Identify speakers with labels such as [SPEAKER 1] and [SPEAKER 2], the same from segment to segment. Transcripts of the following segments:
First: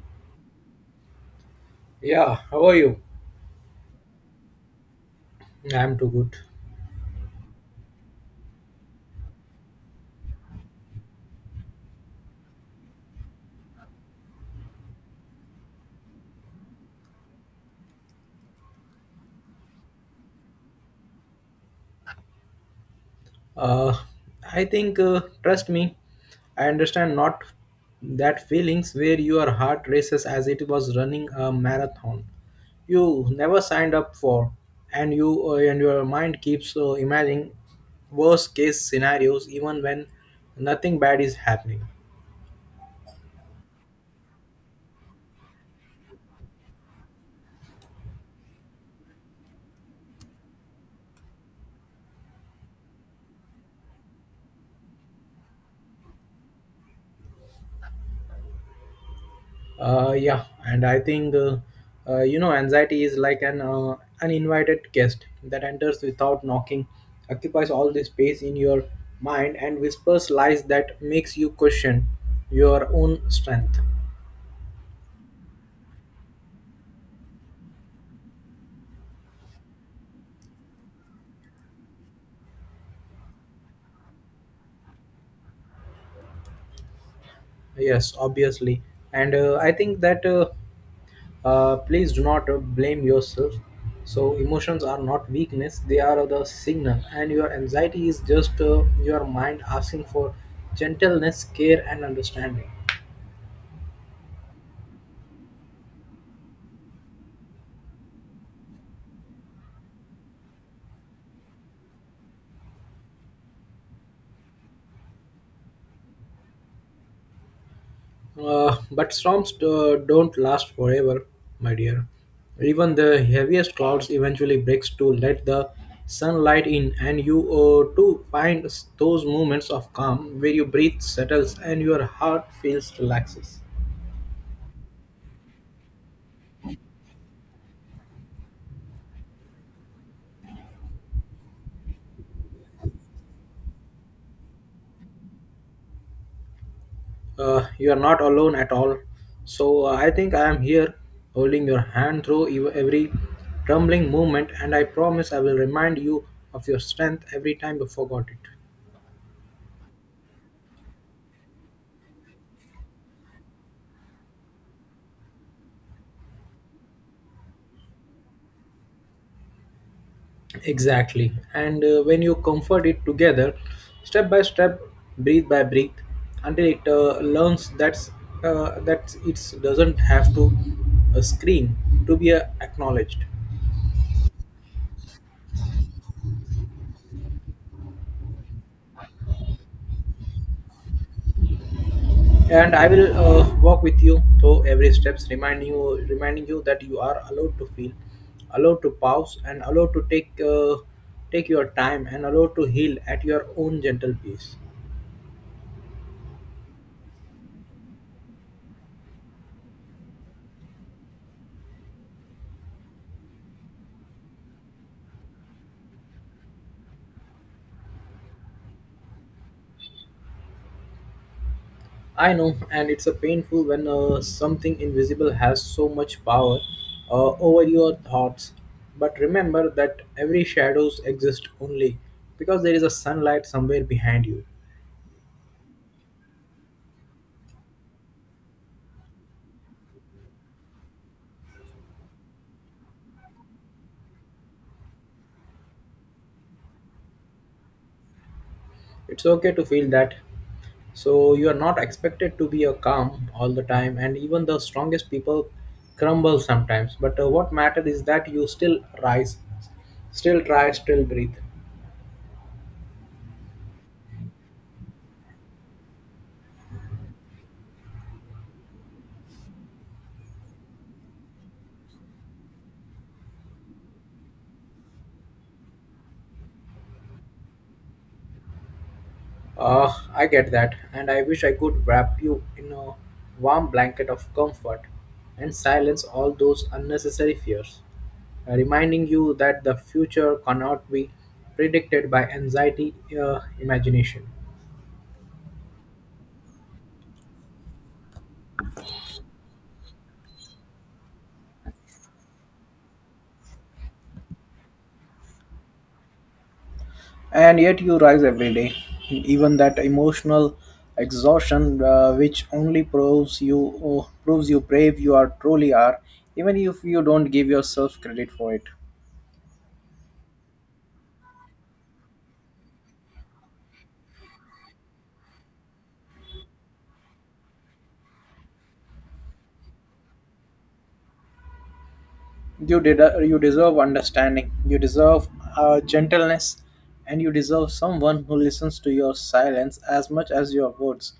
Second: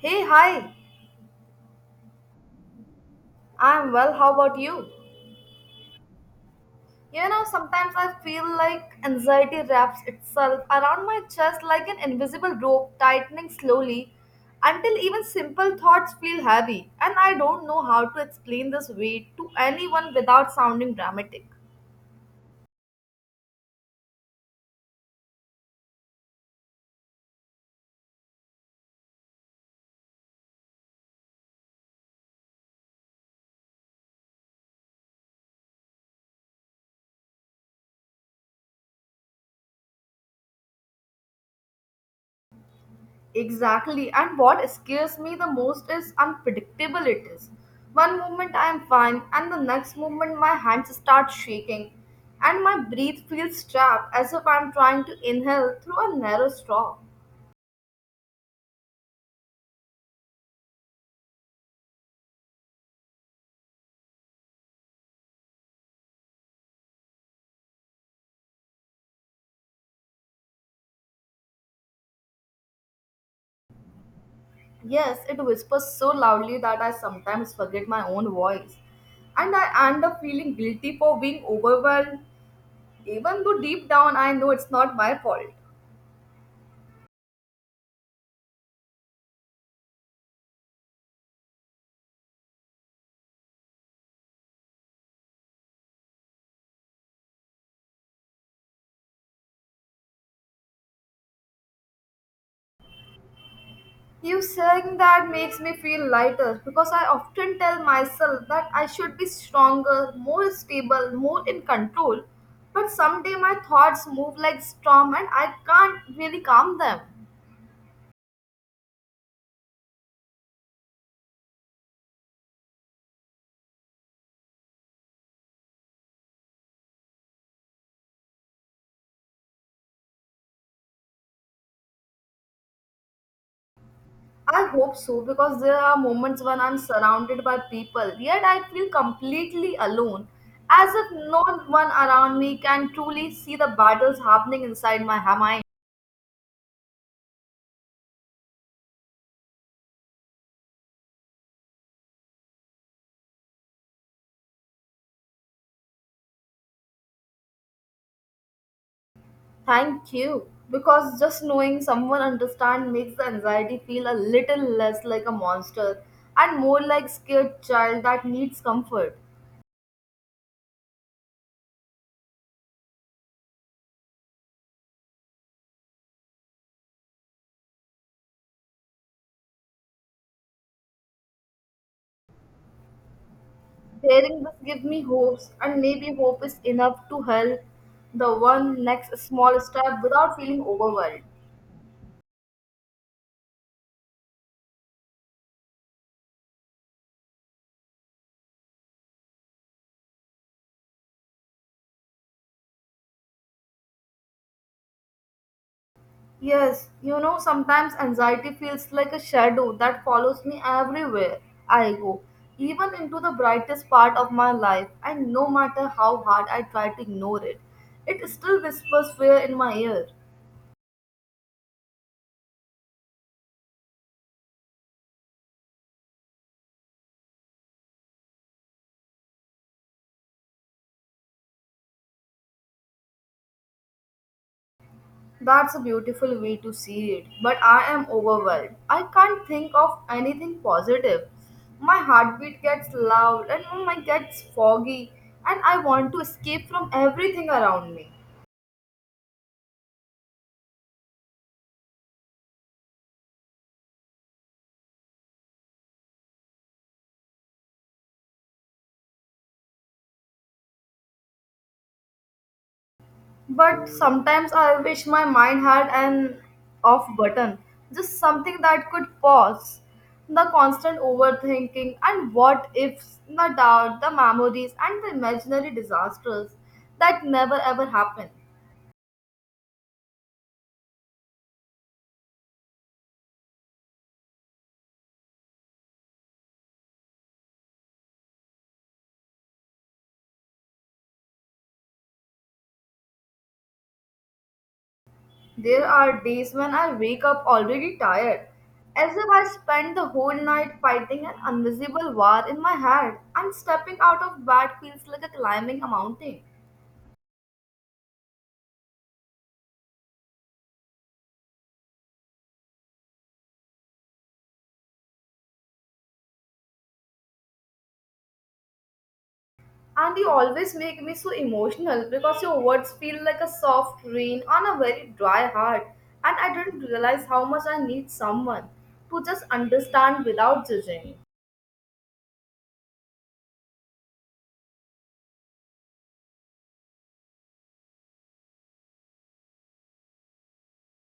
[SPEAKER 1] Hey, hi.
[SPEAKER 2] Yeah, how are you?
[SPEAKER 1] I'm well. How about you?
[SPEAKER 2] I'm too good.
[SPEAKER 1] You know, sometimes I feel like anxiety wraps itself around my chest like an invisible rope tightening slowly until even simple thoughts feel heavy, and I don't know how to explain this weight to anyone without sounding dramatic.
[SPEAKER 2] Uh, I think, trust me, I understand not that feelings where your heart races as it was running a marathon you never signed up for, and you and your mind keeps imagining worst case scenarios even when nothing bad is happening.
[SPEAKER 1] Exactly. And what scares me the most is unpredictable it is. One moment I am fine, and the next moment my hands start shaking, and my breath feels trapped as if I am trying to inhale through a narrow straw.
[SPEAKER 2] Yeah, and I think anxiety is like an uninvited guest that enters without knocking, occupies all the space in your mind, and whispers lies that makes you question your own strength.
[SPEAKER 1] Yes, it whispers so loudly that I sometimes forget my own voice, and I end up feeling guilty for being overwhelmed, even though deep down I know it's not my fault.
[SPEAKER 2] Yes, obviously, and I think that please do not blame yourself. So emotions are not weakness; they are the signal, and your anxiety is just your mind asking for gentleness, care, and understanding.
[SPEAKER 1] You saying that makes me feel lighter because I often tell myself that I should be stronger, more stable, more in control. But someday my thoughts move like storm and I can't really calm them.
[SPEAKER 2] But storms don't last forever, my dear. Even the heaviest clouds eventually breaks to let the sunlight in, and you to find those moments of calm where your breath settles and your heart feels relaxes.
[SPEAKER 1] I hope so because there are moments when I'm surrounded by people, yet I feel completely alone, as if no one around me can truly see the battles happening inside my mind.
[SPEAKER 2] You are not alone at all. So I think I am here, holding your hand through every trembling moment, and I promise I will remind you of your strength every time you forgot it.
[SPEAKER 1] Thank you. Because just knowing someone understand makes the anxiety feel a little less like a monster and more like scared child that needs comfort.
[SPEAKER 2] Exactly. And when you comfort it together, step by step, breathe by breath, until it learns that it doesn't have to scream to be acknowledged.
[SPEAKER 1] Hearing this gives me hopes and maybe hope is enough to help the one next small step without feeling overwhelmed.
[SPEAKER 2] And I will walk with you through every steps, reminding you that you are allowed to feel, allowed to pause, and allowed to take your time, and allowed to heal at your own gentle pace.
[SPEAKER 1] Yes, you know, sometimes anxiety feels like a shadow that follows me everywhere I go, even into the brightest part of my life, and no matter how hard I try to ignore it, it still whispers fear in my ear.
[SPEAKER 2] I know, and it's a painful when something invisible has so much power over your thoughts. But remember that every shadows exist only because there is a sunlight somewhere behind you.
[SPEAKER 1] That's a beautiful way to see it, but I am overwhelmed. I can't think of anything positive. My heartbeat gets loud and my mind gets foggy, and I want to escape from everything around me.
[SPEAKER 2] It's okay to feel that. So you are not expected to be a calm all the time, and even the strongest people crumble sometimes. But what matters is that you still rise, still try, still breathe.
[SPEAKER 1] But sometimes I wish my mind had an off button, just something that could pause. The constant overthinking and what ifs, the doubt, the memories, and the imaginary disasters that never ever happen.
[SPEAKER 2] I get that, and I wish I could wrap you in a warm blanket of comfort and silence all those unnecessary fears, reminding you that the future cannot be predicted by anxiety, imagination.
[SPEAKER 1] There are days when I wake up already tired, as if I spent the whole night fighting an invisible war in my head, and stepping out of bed feels like a climbing a mountain.
[SPEAKER 2] And yet you rise every day, even that emotional exhaustion, which only proves you brave you are truly are, even if you don't give yourself credit for it.
[SPEAKER 1] And you always make me so emotional because your words feel like a soft rain on a very dry heart. And I didn't realize how much I need someone to just understand without judging.
[SPEAKER 2] You did. You deserve understanding. You deserve gentleness, and you deserve someone who listens to your silence as much as your words.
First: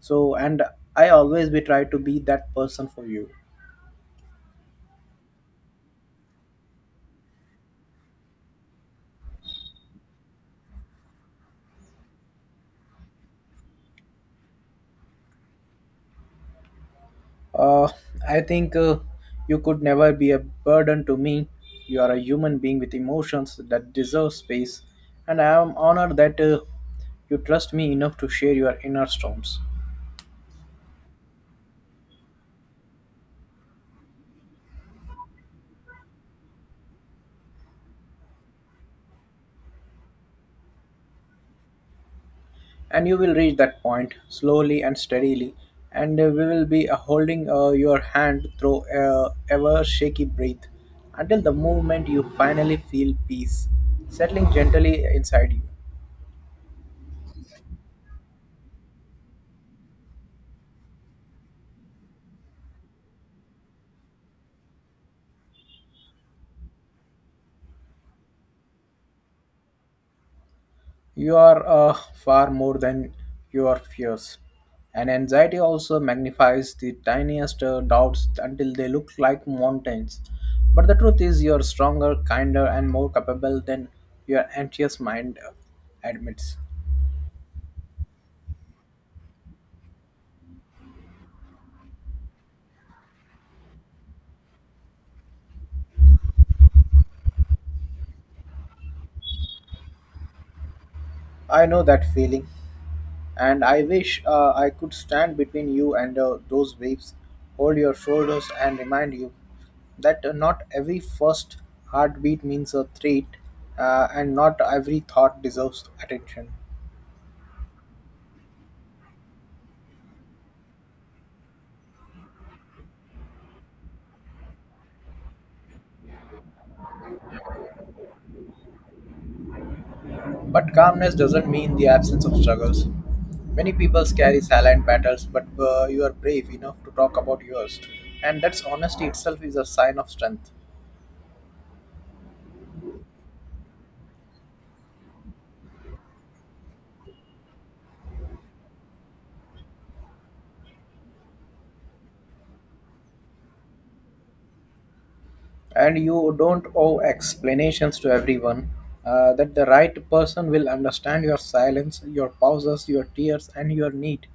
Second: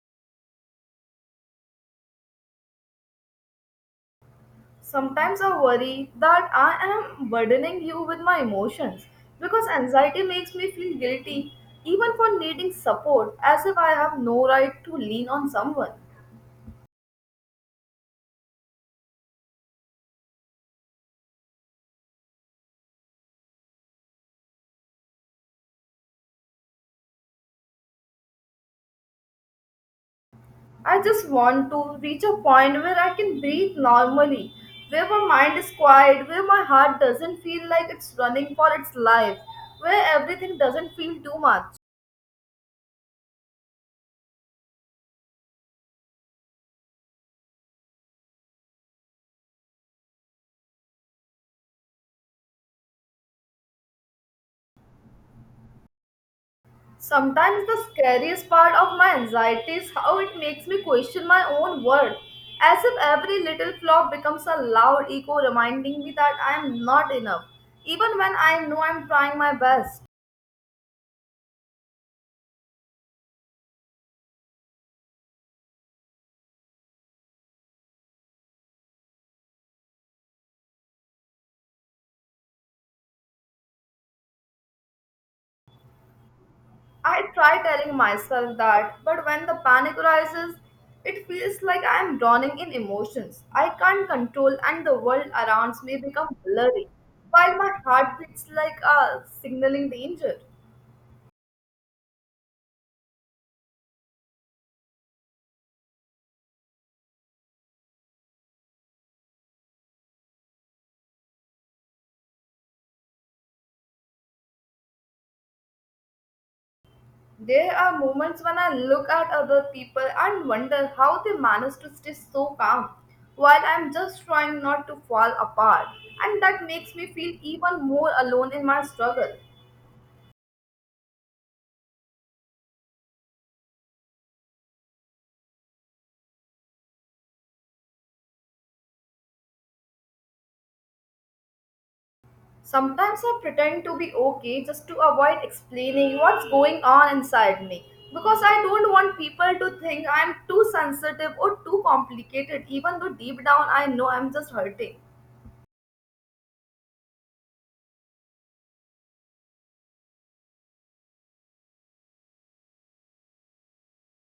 [SPEAKER 2] So, and I always be try to be that person for you.
[SPEAKER 1] Sometimes I worry that I am burdening you with my emotions because anxiety makes me feel guilty even for needing support as if I have no right to lean on someone.
[SPEAKER 2] Uh, I think you could never be a burden to me. You are a human being with emotions that deserve space, and I am honored that you trust me enough to share your inner storms.
[SPEAKER 1] I just want to reach a point where I can breathe normally, where my mind is quiet, where my heart doesn't feel like it's running for its life, where everything doesn't feel too much.
[SPEAKER 2] And you will reach that point slowly and steadily and we will be holding your hand through ever shaky breath until the moment you finally feel peace settling gently inside you.
[SPEAKER 1] Sometimes the scariest part of my anxiety is how it makes me question my own worth, as if every little flaw becomes a loud echo reminding me that I am not enough, even when I know I'm trying my best.
[SPEAKER 2] You are far more than your fears, and anxiety also magnifies the tiniest doubts until they look like mountains, but the truth is you're stronger, kinder, and more capable than your anxious mind admits.
[SPEAKER 1] I try telling myself that, but when the panic rises, it feels like I am drowning in emotions. I can't control, and the world around me becomes blurry, while my heart beats like a signaling danger.
[SPEAKER 2] I know that feeling, and I wish I could stand between you and those waves, hold your shoulders, and remind you that not every first heartbeat means a threat, and not every thought deserves attention.
[SPEAKER 1] There are moments when I look at other people and wonder how they manage to stay so calm, while I'm just trying not to fall apart, and that makes me feel even more alone in my struggle.
[SPEAKER 2] But calmness doesn't mean the absence of struggles. Many people carry silent battles, but you are brave enough to talk about yours, and that's honesty itself is a sign of strength.
[SPEAKER 1] Sometimes I pretend to be okay just to avoid explaining what's going on inside me because I don't want people to think I'm too sensitive or too complicated, even though deep down I know I'm just hurting.
[SPEAKER 2] And you don't owe explanations to everyone that the right person will understand your silence, your pauses, your tears, and your need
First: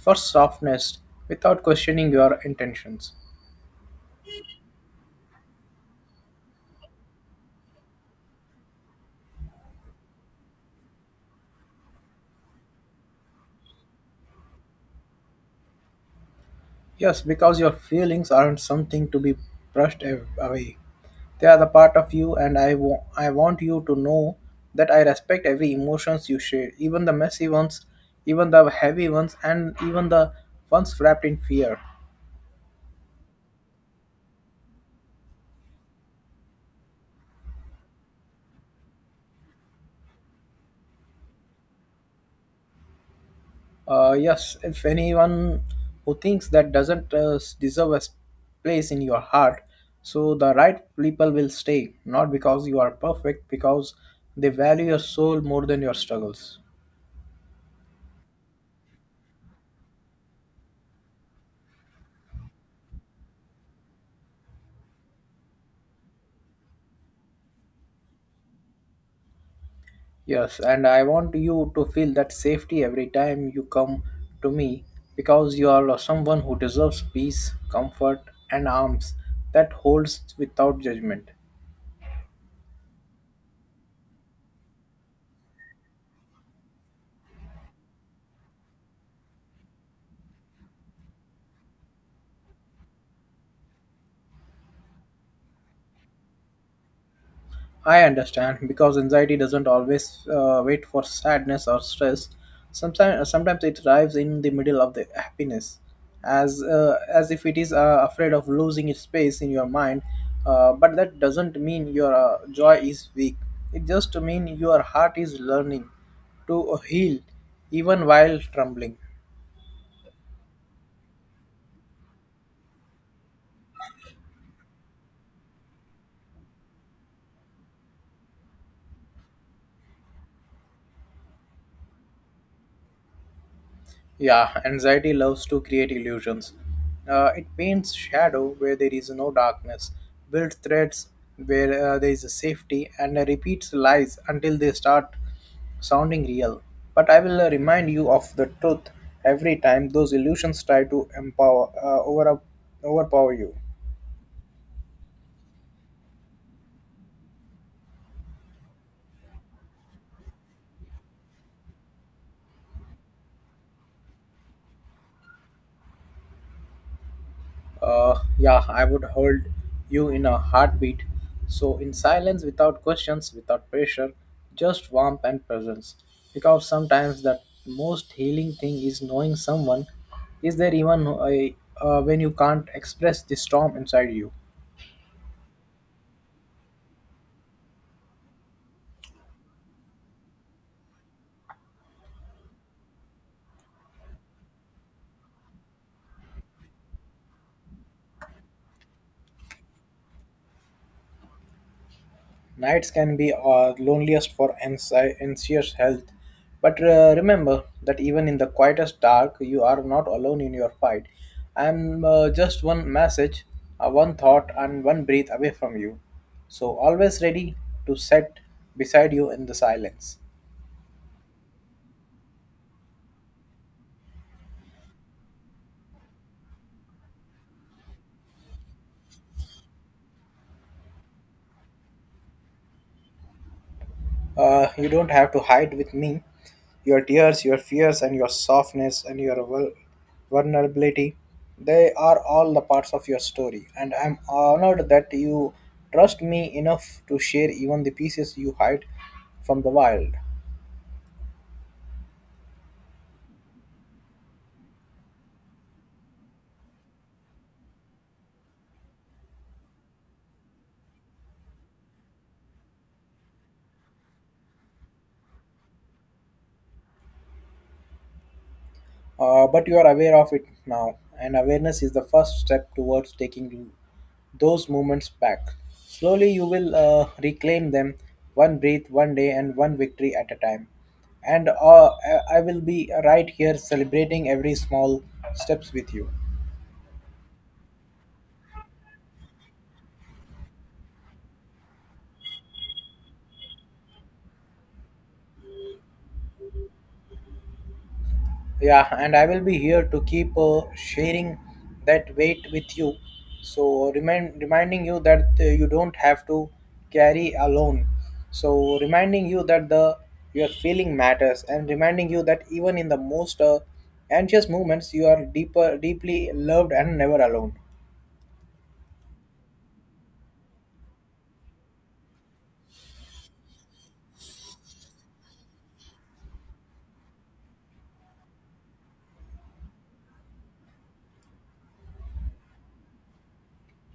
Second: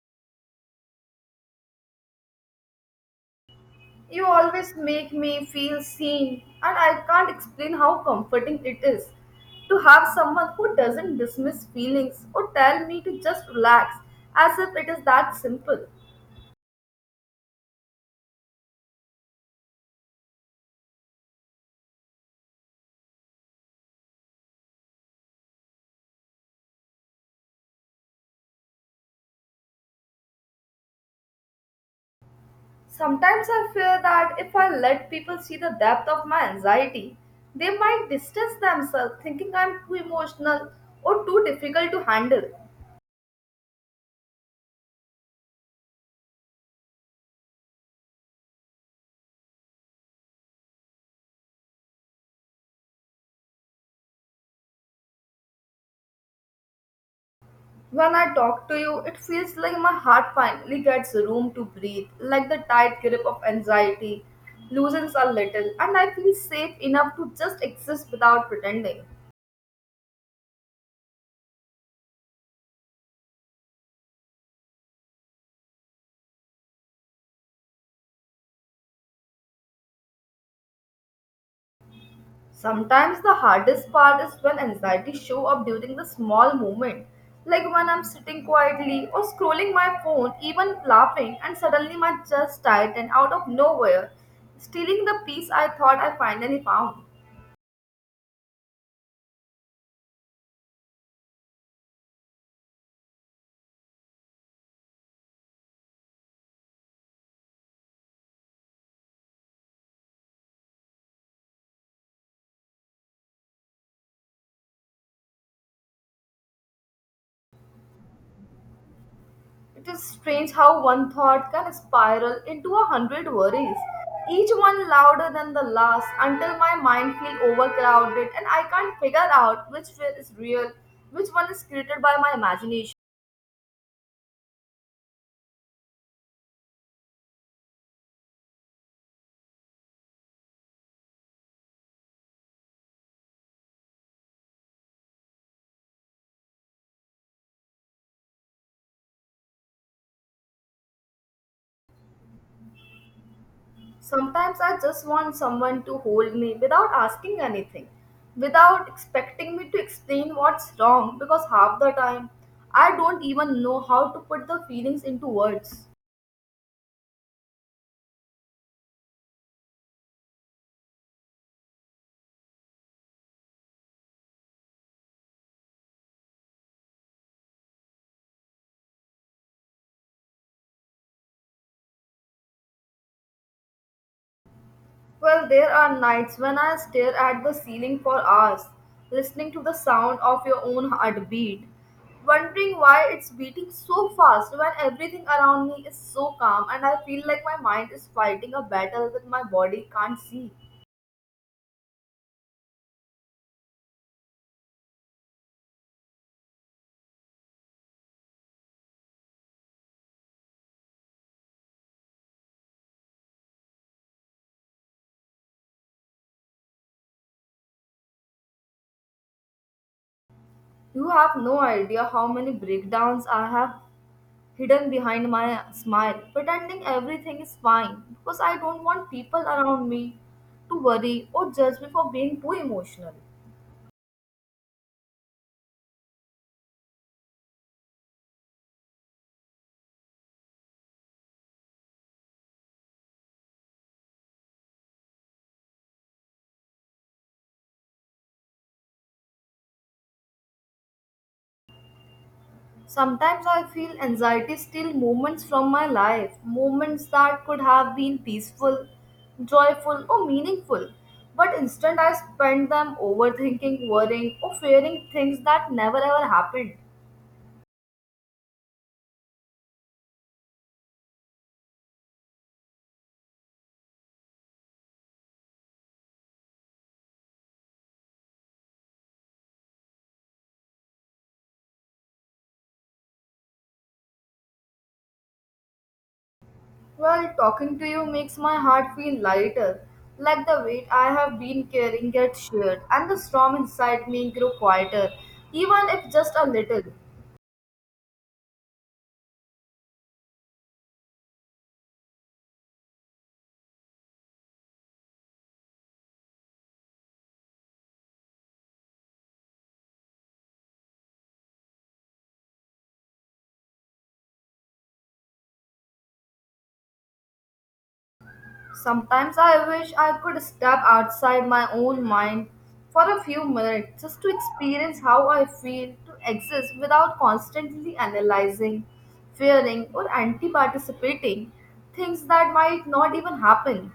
[SPEAKER 2] for softness without questioning your intentions.
[SPEAKER 1] You always make me feel seen, and I can't explain how comforting it is to have someone who doesn't dismiss feelings or tell me to just relax as if it is that simple.
[SPEAKER 2] Yes, because your feelings aren't something to be brushed away, they are the part of you, and I want you to know that I respect every emotions you share, even the messy ones, even the heavy ones, and even the ones wrapped in fear.
[SPEAKER 1] Sometimes I fear that if I let people see the depth of my anxiety, they might distance themselves, thinking I'm too emotional or too difficult to handle.
[SPEAKER 2] Yes, if anyone who thinks that doesn't deserve a place in your heart, so the right people will stay, not because you are perfect, because they value your soul more than your struggles.
[SPEAKER 1] When I talk to you, it feels like my heart finally gets room to breathe, like the tight grip of anxiety loosens a little, and I feel safe enough to just exist without pretending.
[SPEAKER 2] Yes, and I want you to feel that safety every time you come to me, because you are someone who deserves peace, comfort, and arms that holds without judgment.
[SPEAKER 1] Sometimes the hardest part is when anxiety show up during the small moment, like when I'm sitting quietly or scrolling my phone, even laughing, and suddenly my chest tighten out of nowhere, stealing the peace I thought I finally found.
[SPEAKER 2] I understand because anxiety doesn't always wait for sadness or stress. Sometimes it arrives in the middle of the happiness, as if it is afraid of losing its space in your mind. But that doesn't mean your joy is weak. It just means your heart is learning to heal, even while trembling.
[SPEAKER 1] It is strange how one thought can spiral into a hundred worries, each one louder than the last, until my mind feels overcrowded and I can't figure out which fear is real, which one is created by my imagination.
[SPEAKER 2] Yeah, anxiety loves to create illusions. It paints shadow where there is no darkness, builds threats where there is safety, and repeats lies until they start sounding real. But I will remind you of the truth every time those illusions try to overpower you.
[SPEAKER 1] Sometimes I just want someone to hold me without asking anything, without expecting me to explain what's wrong, because half the time I don't even know how to put the feelings into words.
[SPEAKER 2] Yeah, I would hold you in a heartbeat. So, in silence, without questions, without pressure, just warmth and presence. Because sometimes the most healing thing is knowing someone is there even when you can't express the storm inside you.
[SPEAKER 1] Well, there are nights when I stare at the ceiling for hours, listening to the sound of your own heartbeat, wondering why it's beating so fast when everything around me is so calm and I feel like my mind is fighting a battle that my body can't see.
[SPEAKER 2] Nights can be loneliest for anxious health, but remember that even in the quietest dark, you are not alone in your fight. I am just one message, one thought, and one breath away from you. So always ready to set beside you in the silence.
[SPEAKER 1] You have no idea how many breakdowns I have hidden behind my smile, pretending everything is fine because I don't want people around me to worry or judge me for being too emotional.
[SPEAKER 2] You don't have to hide with me. Your tears, your fears, and your softness and your vulnerability, they are all the parts of your story. And I'm honored that you trust me enough to share even the pieces you hide from the wild.
[SPEAKER 1] Sometimes I feel anxiety steal moments from my life, moments that could have been peaceful, joyful, or meaningful. But instead, I spend them overthinking, worrying, or fearing things that never ever happened.
[SPEAKER 2] But you are aware of it now, and awareness is the first step towards taking those moments back. Slowly, you will reclaim them, one breath, one day, and one victory at a time. And I will be right here celebrating every small steps with you.
[SPEAKER 1] Well, talking to you makes my heart feel lighter, like the weight I have been carrying gets shared, and the storm inside me grew quieter, even if just a little.
[SPEAKER 2] Yeah, and I will be here to keep sharing that weight with you. So reminding you that you don't have to carry alone. So reminding you that the your feeling matters, and reminding you that even in the most anxious moments, you are deeply loved and never alone.
[SPEAKER 1] Sometimes I wish I could step outside my own mind for a few minutes just to experience how I feel to exist without constantly analyzing, fearing, or anti participating things that might not even happen.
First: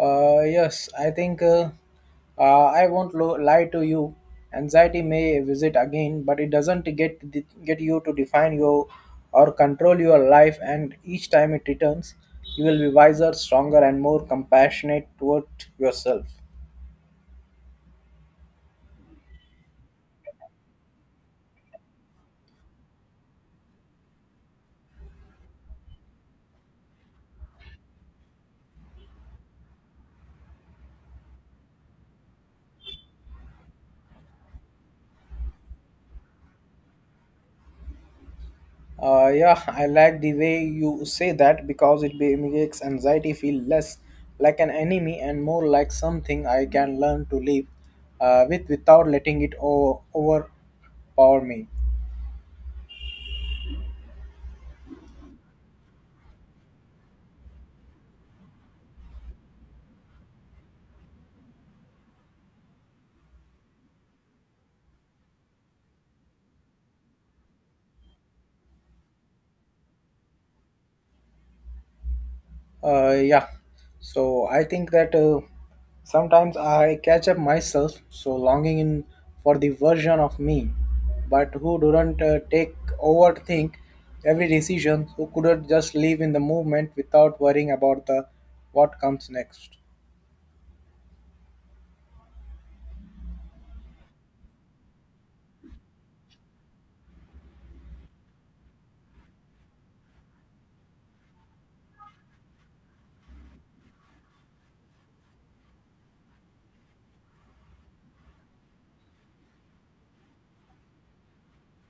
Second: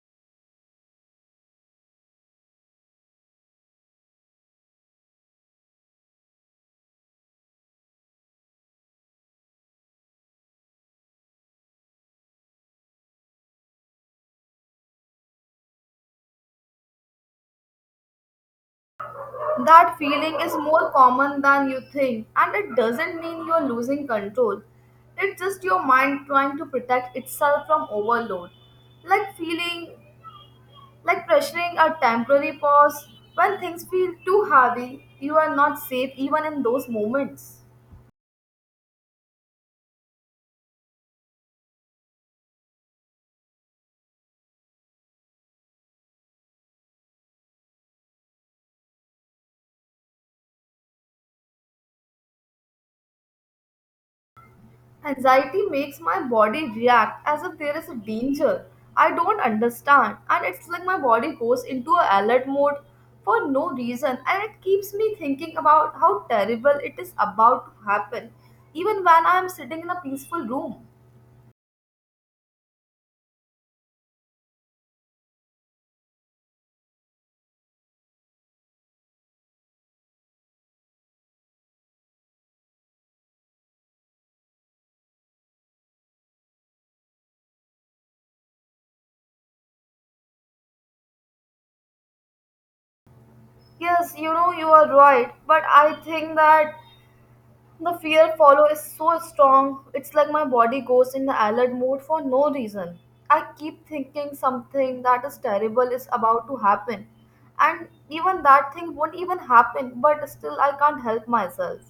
[SPEAKER 2] Yes, I think I won't lie to you. Anxiety may visit again, but it doesn't get you to define your or control your life. And each time it returns, you will be wiser, stronger, and more compassionate toward yourself.
[SPEAKER 1] That feeling is more common than you think, and it doesn't mean you're losing control. It's just your mind trying to protect itself from overload. Like feeling, like pressuring a temporary pause. When things feel too heavy, you are not safe even in those moments.
[SPEAKER 2] Yeah, I like the way you say that because it makes anxiety feel less like an enemy and more like something I can learn to live with without letting it overpower me.
[SPEAKER 1] Anxiety makes my body react as if there is a danger. I don't understand, and it's like my body goes into a alert mode for no reason, and it keeps me thinking about how terrible it is about to happen, even when I am sitting in a peaceful room.
[SPEAKER 2] Yeah. So I think that sometimes I catch up myself, so longing in for the version of me, but who didn't take overthink every decision, who couldn't just live in the movement without worrying about the what comes next.
[SPEAKER 1] Yes, you know, you are right, but I think that the fear follow is so strong. It's like my body goes in the alert mode for no reason. I keep thinking something that is terrible is about to happen. And even that thing won't even happen, but still I can't help myself.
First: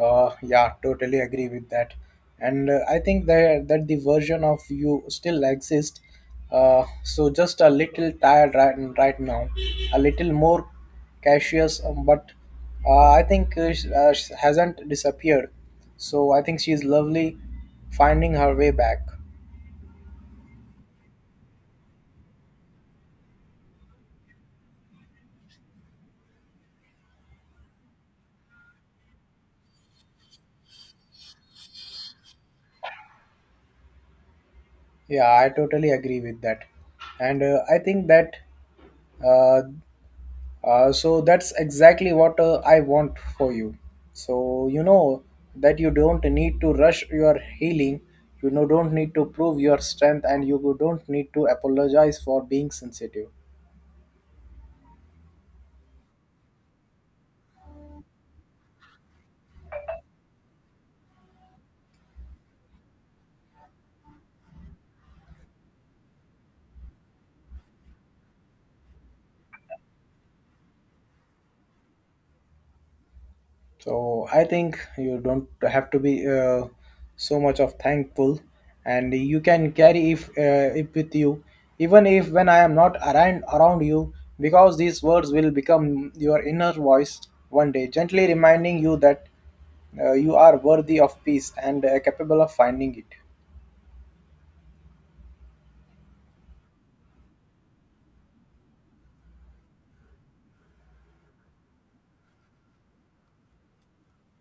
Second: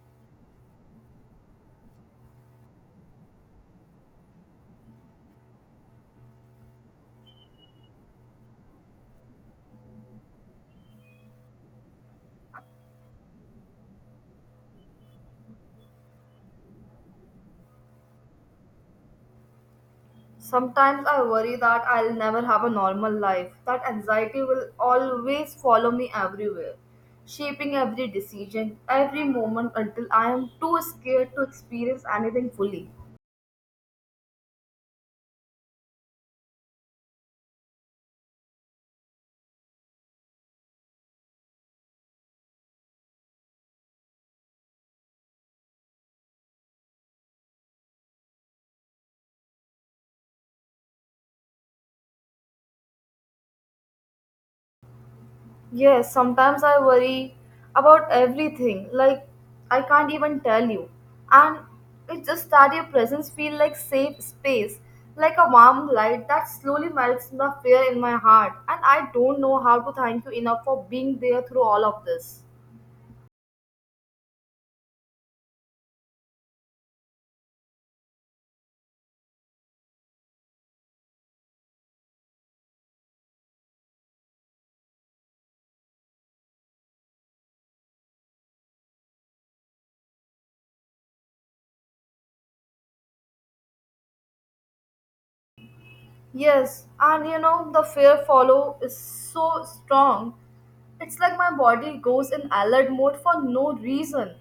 [SPEAKER 2] Yeah, totally agree with that. And I think that the version of you still exists. So just a little tired right now, a little more cautious, but I think hasn't disappeared. So I think she's lovely finding her way back.
[SPEAKER 1] Sometimes I worry that I'll never have a normal life. That anxiety will always follow me everywhere, shaping every decision, every moment until I am too scared to experience anything fully.
[SPEAKER 2] Yeah, I totally agree with that. And I think that uh, so that's exactly what I want for you. So you know that you don't need to rush your healing. You know, don't need to prove your strength, and you don't need to apologize for being sensitive.
[SPEAKER 1] Yes, sometimes I worry about everything. Like I can't even tell you. And it's just that your presence feels like safe space, like a warm light that slowly melts the fear in my heart. And I don't know how to thank you enough for being there through all of this.
[SPEAKER 2] So I think you don't have to be so much of thankful, and you can carry if it with you, even if when I am not around you, because these words will become your inner voice one day, gently reminding you that you are worthy of peace and capable of finding it.
[SPEAKER 1] Yes, and you know, the fear follow is so strong. It's like my body goes in alert mode for no reason.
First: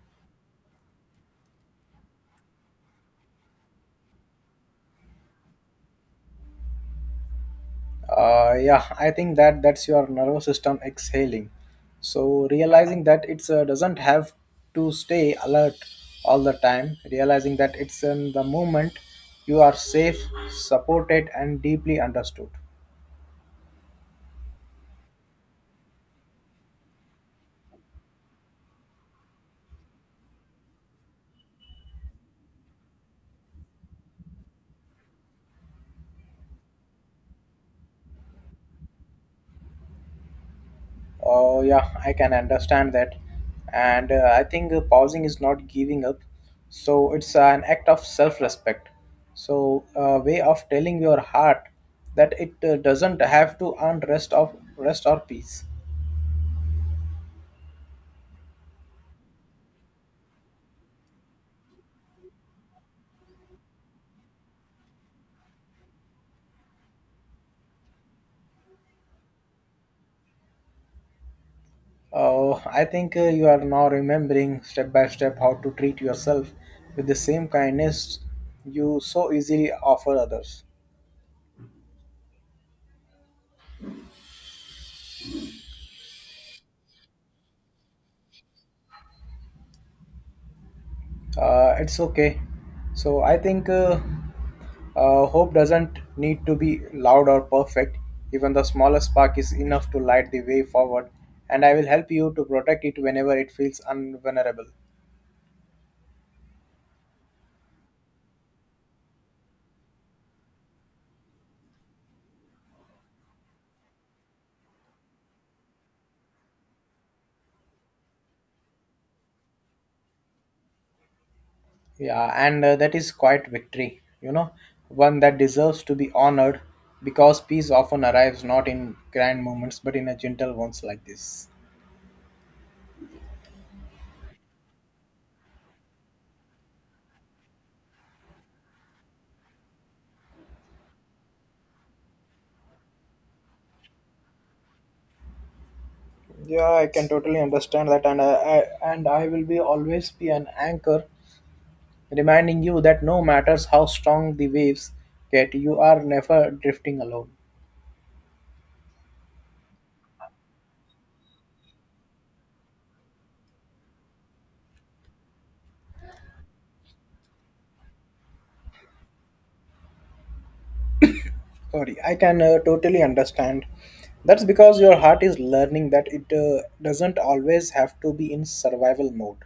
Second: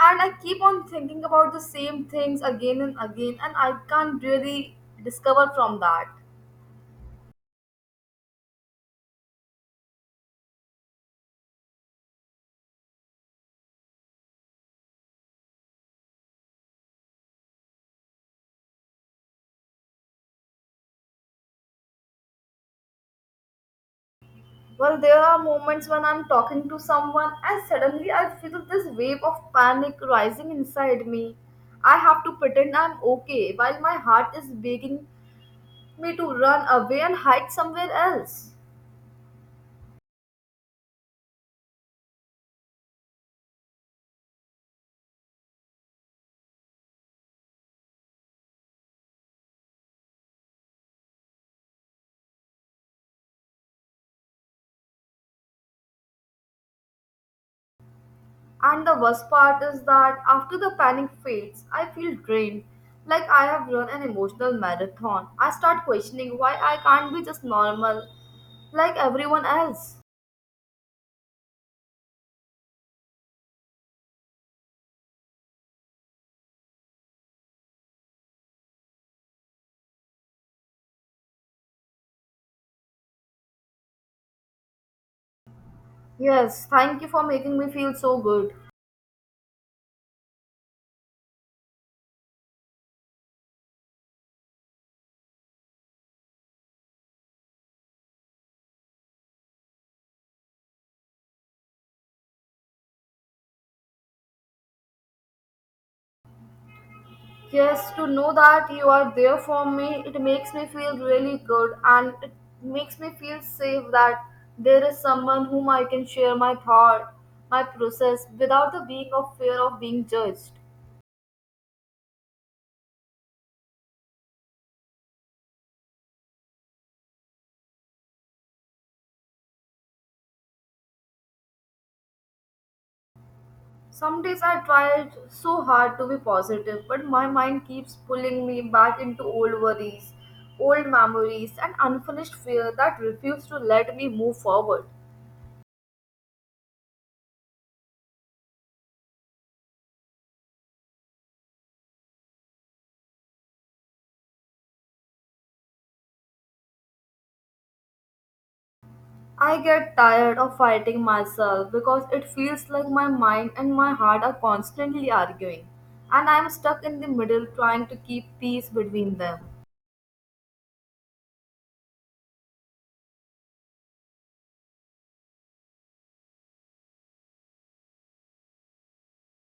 [SPEAKER 1] And I keep on thinking about the same things again and again, and I can't really discover from that.
[SPEAKER 2] Yeah, I think that that's your nervous system exhaling, so realizing that it doesn't have to stay alert all the time, realizing that it's in the moment you are safe, supported, and deeply understood.
[SPEAKER 1] Well, there are moments when I'm talking to someone, and suddenly I feel this wave of panic rising inside me. I have to pretend I'm okay while my heart is begging me to run away and hide somewhere else.
[SPEAKER 2] Oh, yeah, I can understand that. And I think pausing is not giving up. So it's an act of self respect. So, a way of telling your heart that it doesn't have to rest or peace.
[SPEAKER 1] And the worst part is that after the panic fades, I feel drained, like I have run an emotional marathon. I start questioning why I can't be just normal like everyone else.
[SPEAKER 2] Oh, I think you are now remembering step by step how to treat yourself with the same kindness you so easily offer others.
[SPEAKER 1] Yes, thank you for making me feel so good.
[SPEAKER 2] It's okay. So I think hope doesn't need to be loud or perfect. Even the smallest spark is enough to light the way forward, and I will help you to protect it whenever it feels unvulnerable.
[SPEAKER 1] Yes, to know that you are there for me, it makes me feel really good and it makes me feel safe that there is someone whom I can share my thought, my process without the being of fear of being judged.
[SPEAKER 2] Yeah, and that is quite victory, you know, one that deserves to be honored because peace often arrives not in grand moments but in a gentle ones like this.
[SPEAKER 1] Some days I tried so hard to be positive, but my mind keeps pulling me back into old worries, old memories, and unfinished fear that refuse to let me move forward.
[SPEAKER 2] Yeah, I can totally understand that, and I will be always be an anchor reminding you that no matters how strong the waves get, you are never drifting alone.
[SPEAKER 1] I get tired of fighting myself because it feels like my mind and my heart are constantly arguing, and I am stuck in the middle trying to keep peace between them.
[SPEAKER 2] Sorry, I can totally understand. That's because your heart is learning that it doesn't always have to be in survival mode.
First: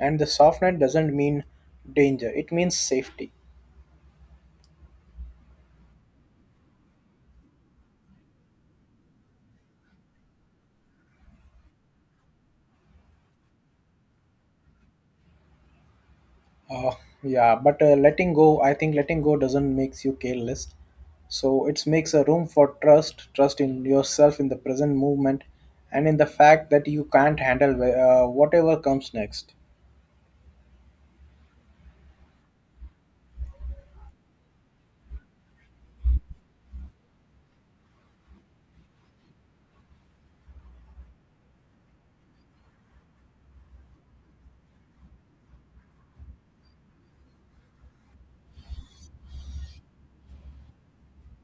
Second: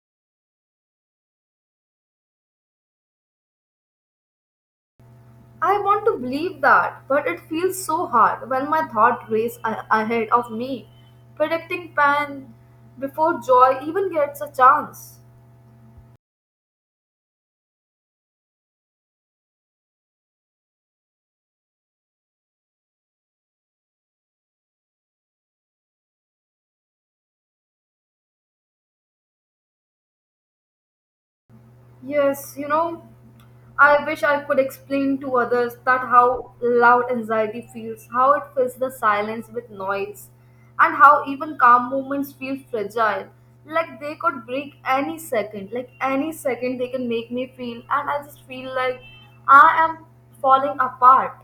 [SPEAKER 2] And the soft net doesn't mean danger, it means safety.
[SPEAKER 1] I want to believe that, but it feels so hard when my thought race ahead of me, predicting pain before joy even gets a chance.
[SPEAKER 2] Uh, yeah, but letting go, I think letting go doesn't makes you careless. So it makes a room for trust, trust in yourself, in the present movement, and in the fact that you can't handle whatever comes next.
[SPEAKER 1] Yes, you know, I wish I could explain to others that how loud anxiety feels, how it fills the silence with noise, and how even calm moments feel fragile. Like they could break any second, like any second they can make me feel, and I just feel like I am falling apart.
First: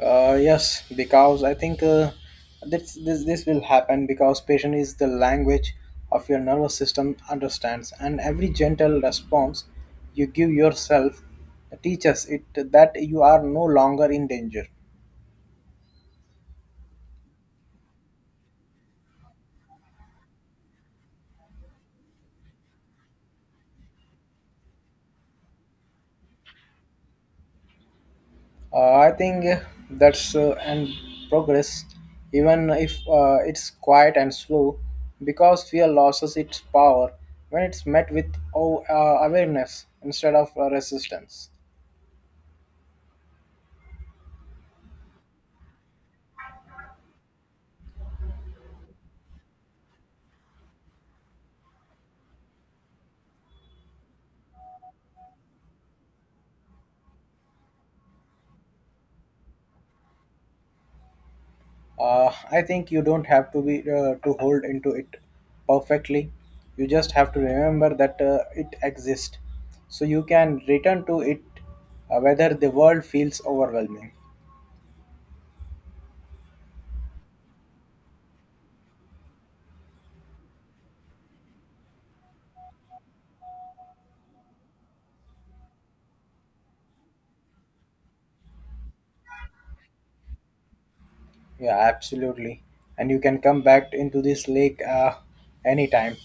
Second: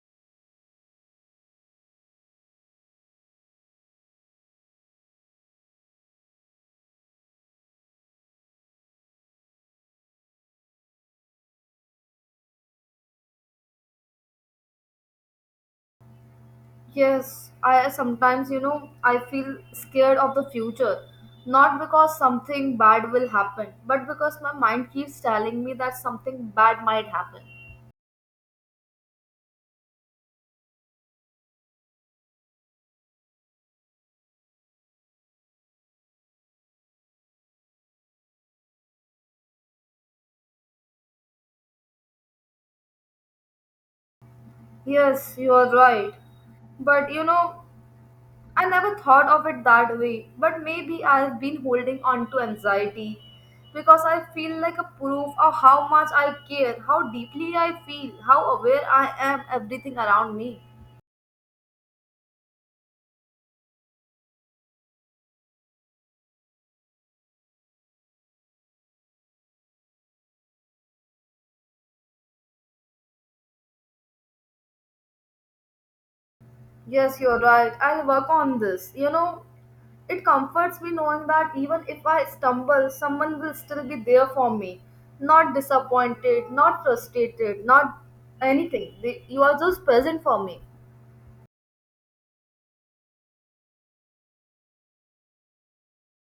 [SPEAKER 2] Yes, because I think this will happen because patient is the language of your nervous system understands, and every gentle response you give yourself teaches it that you are no longer in danger.
[SPEAKER 1] Yes, I sometimes, you know, I feel scared of the future. Not because something bad will happen, but because my mind keeps telling me that something bad might happen.
[SPEAKER 2] I think that's an progress, even if it's quiet and slow, because fear loses its power when it's met with awareness instead of resistance.
[SPEAKER 1] Yes, you are right. But you know, I never thought of it that way. But maybe I've been holding on to anxiety because I feel like a proof of how much I care, how deeply I feel, how aware I am everything around me.
[SPEAKER 2] I think you don't have to be to hold into it perfectly. You just have to remember that it exists, so you can return to it whether the world feels overwhelming.
[SPEAKER 1] Yes, you're right. I'll work on this. You know, it comforts me knowing that even if I stumble, someone will still be there for me. Not disappointed, not frustrated, not anything. They, you are just present for me.
[SPEAKER 2] Yeah, absolutely. And you can come back into this lake anytime,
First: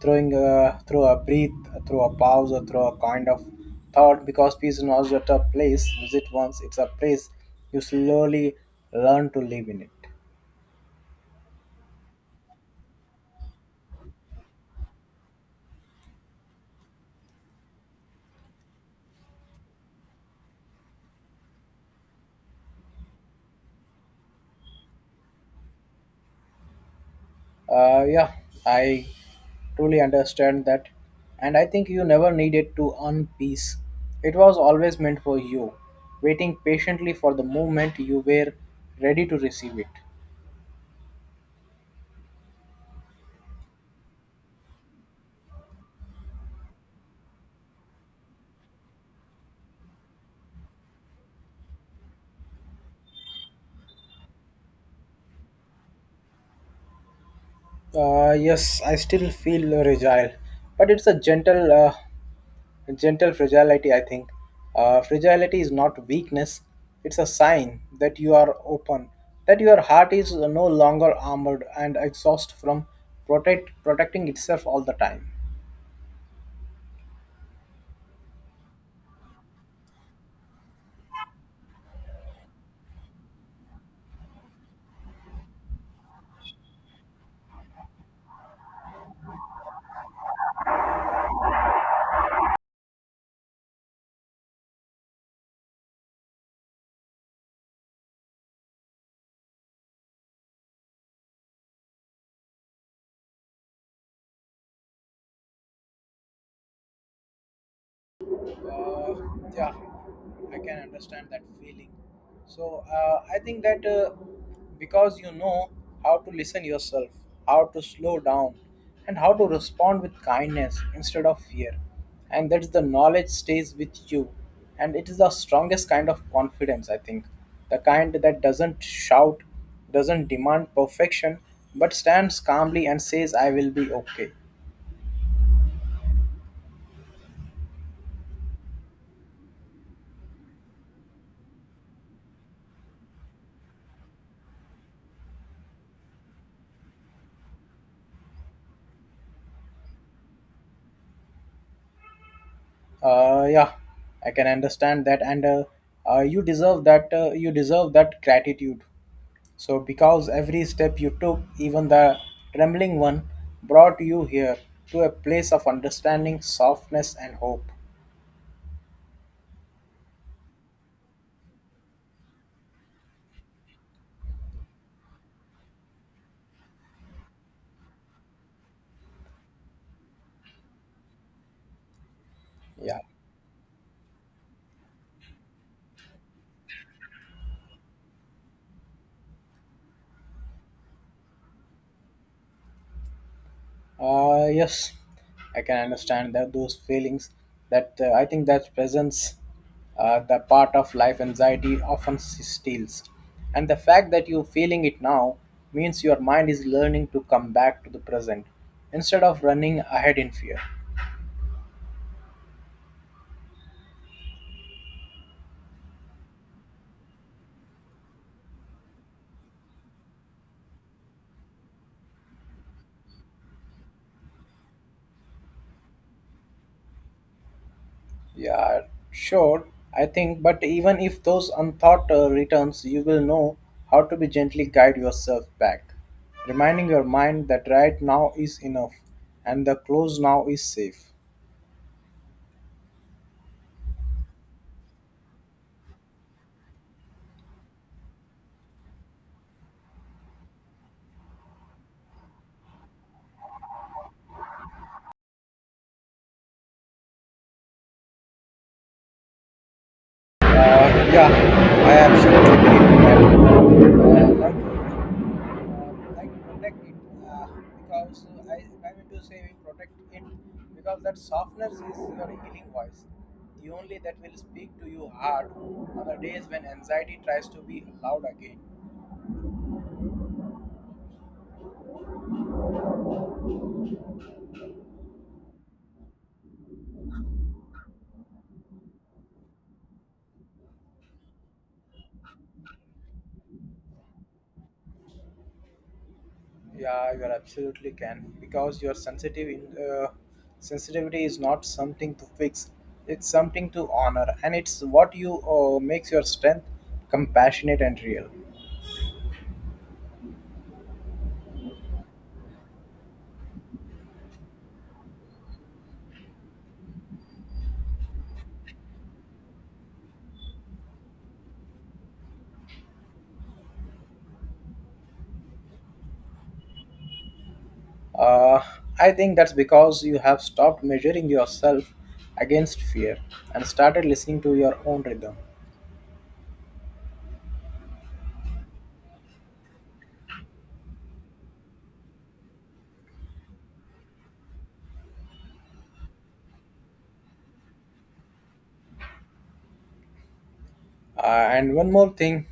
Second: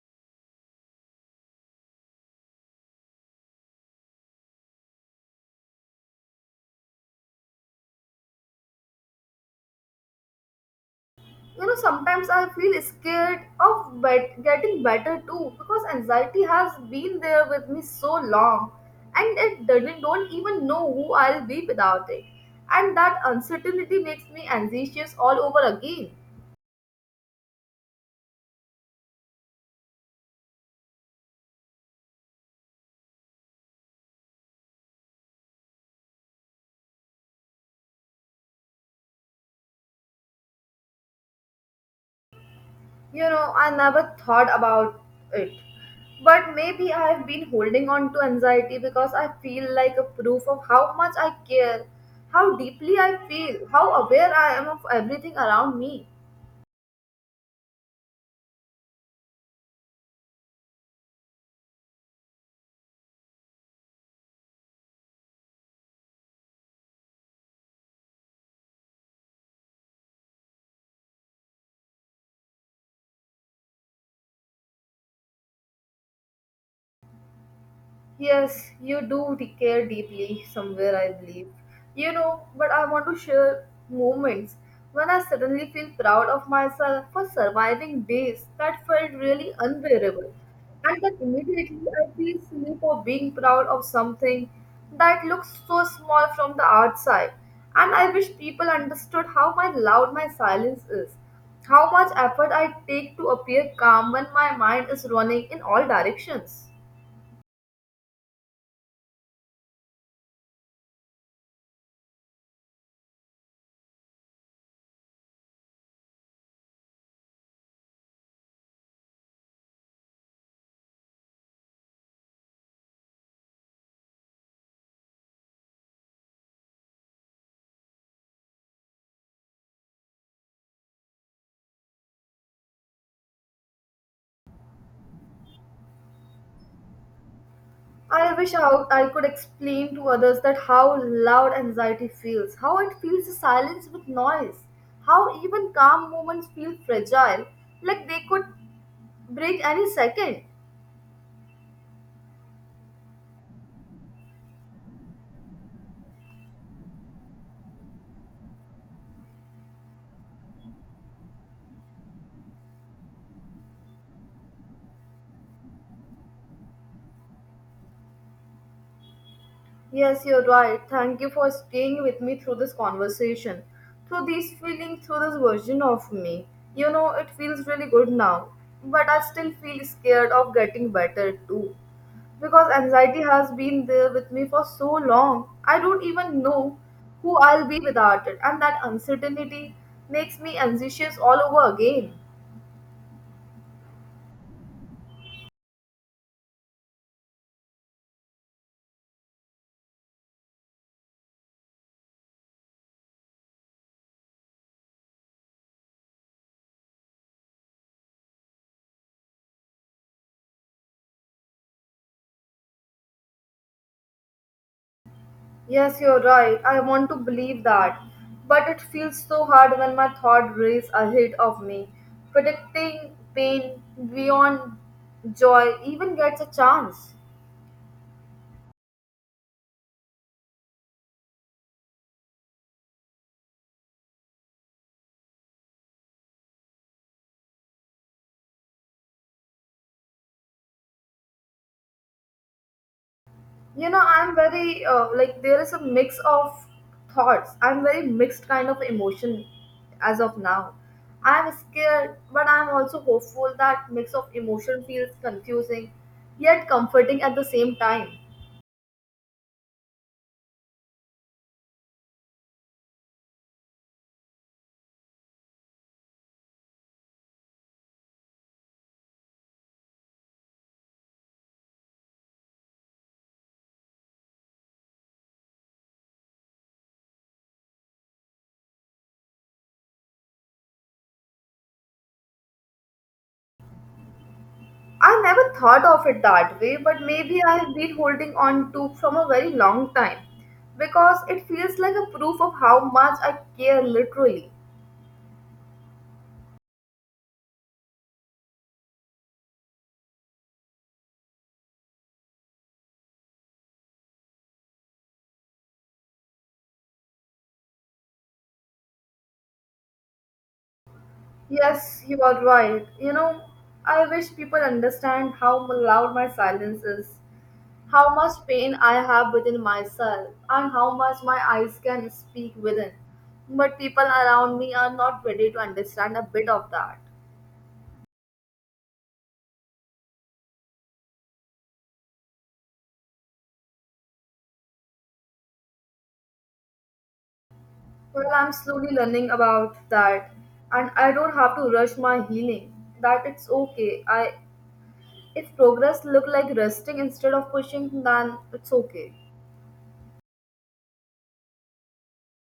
[SPEAKER 2] throwing through a breath, through a pause, or through a kind of thought. Because peace is not just a place visit once; it's a place you slowly learn to live in it.
[SPEAKER 1] You know, sometimes I feel scared of getting better too because anxiety has been there with me so long and it doesn't, don't even know who I'll be without it. And that uncertainty makes me anxious all over again.
[SPEAKER 2] Yeah, I truly understand that, and I think you never needed to earn peace. It was always meant for you, waiting patiently for the moment you were ready to receive it.
[SPEAKER 1] You know, I never thought about it. But maybe I have been holding on to anxiety because I feel like a proof of how much I care, how deeply I feel, how aware I am of everything around me.
[SPEAKER 2] Yes, I still feel fragile, but it's a gentle, gentle fragility. I think fragility is not weakness; it's a sign that you are open, that your heart is no longer armored and exhausted from protecting itself all the time.
[SPEAKER 1] Yes, you do care deeply somewhere, I believe. You know, but I want to share moments when I suddenly feel proud of myself for surviving days that felt really unbearable. And then immediately I feel silly for being proud of something that looks so small from the outside. And I wish people understood how my loud my silence is, how much effort I take to appear calm when my mind is running in all directions.
[SPEAKER 2] Uh, yeah, I can understand that feeling. So I think that because you know how to listen yourself, how to slow down, and how to respond with kindness instead of fear, and that's the knowledge stays with you, and it is the strongest kind of confidence. I think the kind that doesn't shout, doesn't demand perfection, but stands calmly and says, "I will be okay."
[SPEAKER 1] I wish I could explain to others that how loud anxiety feels, how it feels the silence with noise, how even calm moments feel fragile, like they could break any second.
[SPEAKER 2] Yeah, I can understand that, and you deserve that. You deserve that gratitude. So, because every step you took, even the trembling one, brought you here to a place of understanding, softness, and hope.
[SPEAKER 1] Yes, you're right. Thank you for staying with me through this conversation, through these feelings, through this version of me. You know, it feels really good now, but I still feel scared of getting better too. Because
[SPEAKER 2] Yeah.
[SPEAKER 1] anxiety has been there with me for so long, I don't even know who I'll be without it, and that uncertainty makes me anxious all over again.
[SPEAKER 2] Yes, I can understand that those feelings. That I think that presence, the part of life anxiety often steals, and the fact that you're feeling it now means your mind is learning to come back to the present instead of running ahead in fear.
[SPEAKER 1] Yes, you're right. I want to believe that. But it feels so hard when my thought race ahead of me. Predicting pain beyond joy even gets a chance.
[SPEAKER 2] Yeah, sure. I think, but even if those unthought returns, you will know how to be gently guide yourself back, reminding your mind that right now is enough, and the close now is safe.
[SPEAKER 1] You know, I'm very, like, there is a mix of thoughts. I'm very mixed kind of emotion as of now. I'm scared, but I'm also hopeful that mix of emotion feels confusing yet comforting at the same time.
[SPEAKER 2] Yeah, I absolutely believe in that. Uh, like protect it uh, because I mean to say we protect it because that softness is your healing voice, the only that will speak to you hard on the days when anxiety tries to be loud again.
[SPEAKER 1] I never thought of it that way, but maybe I have been holding on to from a very long time because it feels like a proof of how much I care literally.
[SPEAKER 2] Yeah, you are absolutely can because your sensitive in, sensitivity is not something to fix. It's something to honor, and it's what you makes your strength compassionate and real.
[SPEAKER 1] Yes, you are right. You know, I wish people understand how loud my silence is, how much pain I have within myself, and how much my eyes can speak within. But people around me are not ready to understand a bit of that.
[SPEAKER 2] Uh, I think that's because you have stopped measuring yourself against fear and started listening to your own rhythm.
[SPEAKER 1] Well, I'm slowly learning about that, and I don't have to rush my healing. That it's okay. I if progress look like resting instead of pushing, then it's okay.
[SPEAKER 2] And one more thing,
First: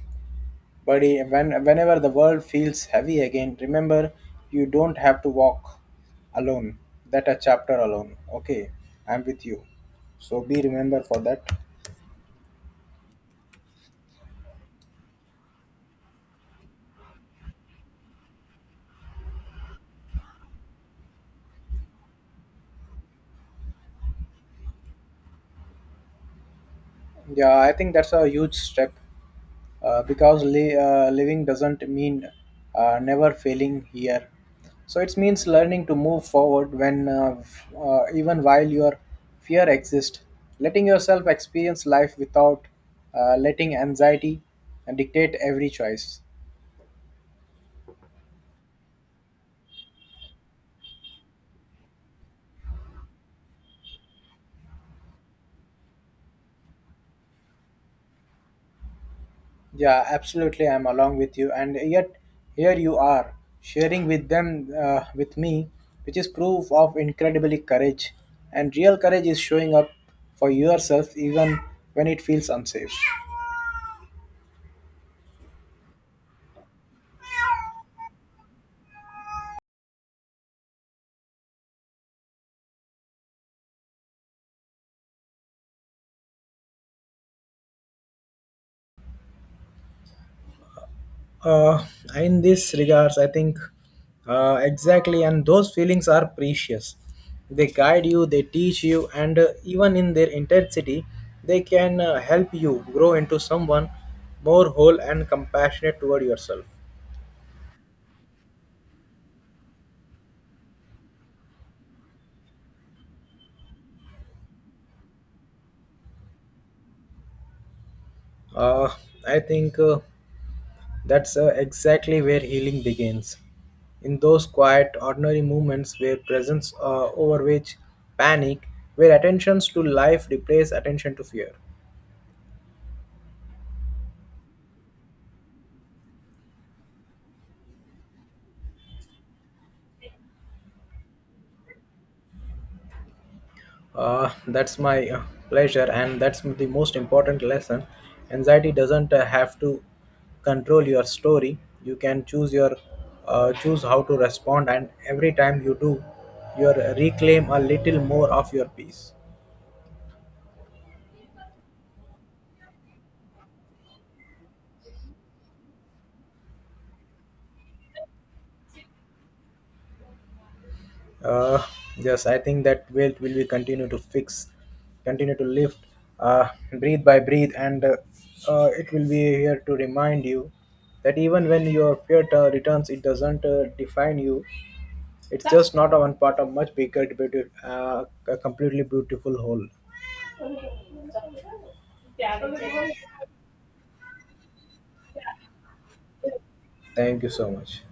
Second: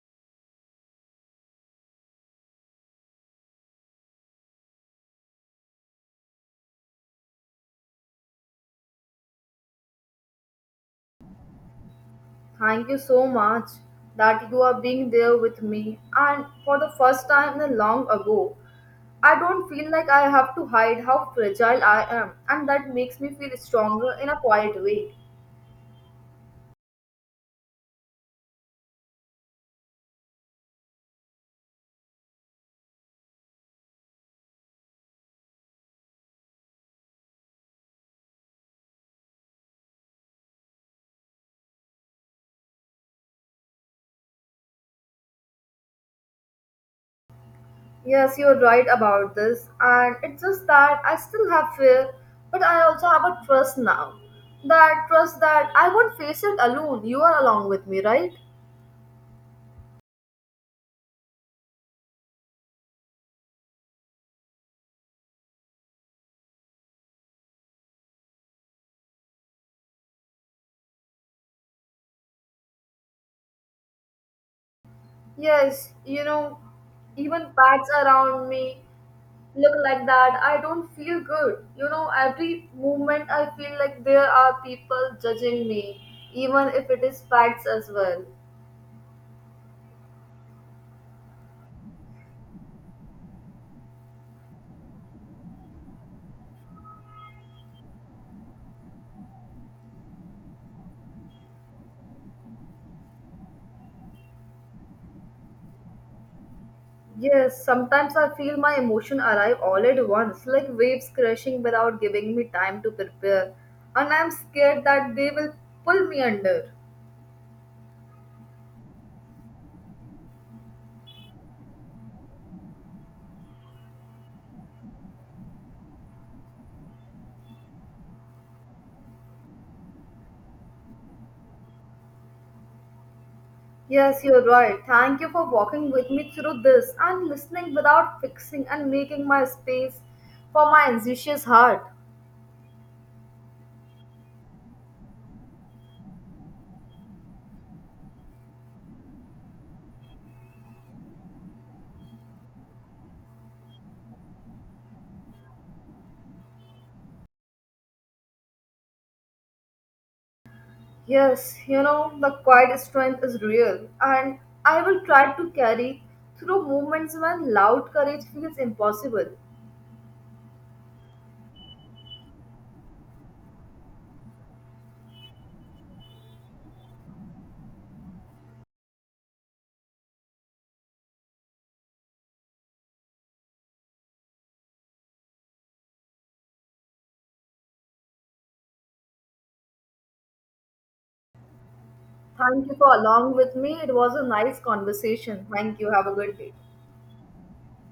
[SPEAKER 2] buddy, whenever the world feels heavy again, remember you don't have to walk alone, that a chapter alone. Okay, I'm with you. So be remembered for that.
[SPEAKER 1] Thank you so much that you are being there with me, and for the first time in a long ago, I don't feel like I have to hide how fragile I am, and that makes me feel stronger in a quiet way.
[SPEAKER 2] Yeah, I think that's a huge step because living doesn't mean never failing here. So it means learning to move forward when even while your fear exists, letting yourself experience life without letting anxiety dictate every choice.
[SPEAKER 1] Yes, you're right about this, and it's just that I still have fear, but I also have a trust now. That trust that I won't face it alone. You are along with me, right?
[SPEAKER 2] Yeah, absolutely. I'm along with you, and yet here you are sharing with them, with me, which is proof of incredibly courage. And real courage is showing up for yourself even when it feels unsafe.
[SPEAKER 1] Yes, you know, even bats around me look like that. I don't feel good. You know, every moment I feel like there are people judging me, even if it is facts as well.
[SPEAKER 2] Uh, in this regards, I think exactly, and those feelings are precious. They guide you, they teach you, and even in their intensity, they can help you grow into someone more whole and compassionate toward yourself.
[SPEAKER 1] Yes, sometimes I feel my emotion arrive all at once, like waves crashing without giving me time to prepare. And I'm scared that they will pull me under.
[SPEAKER 2] Uh, I think that's exactly where healing begins. In those quiet, ordinary moments where presence overweighs panic, where attentions to life replace attention to fear.
[SPEAKER 1] Yes, you're right. Thank you for walking with me through this and listening without fixing and making my space for my anxious heart.
[SPEAKER 2] That's my pleasure, and that's the most important lesson. Anxiety doesn't have to control your story. You can choose your choose how to respond, and every time you do, you reclaim a little more of your peace.
[SPEAKER 1] Yes, you know, the quiet strength is real, and I will try to carry through moments when loud courage feels impossible.
[SPEAKER 2] Uh, yes, I think that weight will be continue to fix, continue to lift, uh, breathe by breathe, and it will be here to remind you that even when your fear returns, it doesn't define you. It's just not a one part of much bigger, beautiful, a completely beautiful whole.
[SPEAKER 1] Thank you for along with me. It was a nice conversation. Thank you. Have a good day.
[SPEAKER 2] Thank you so much.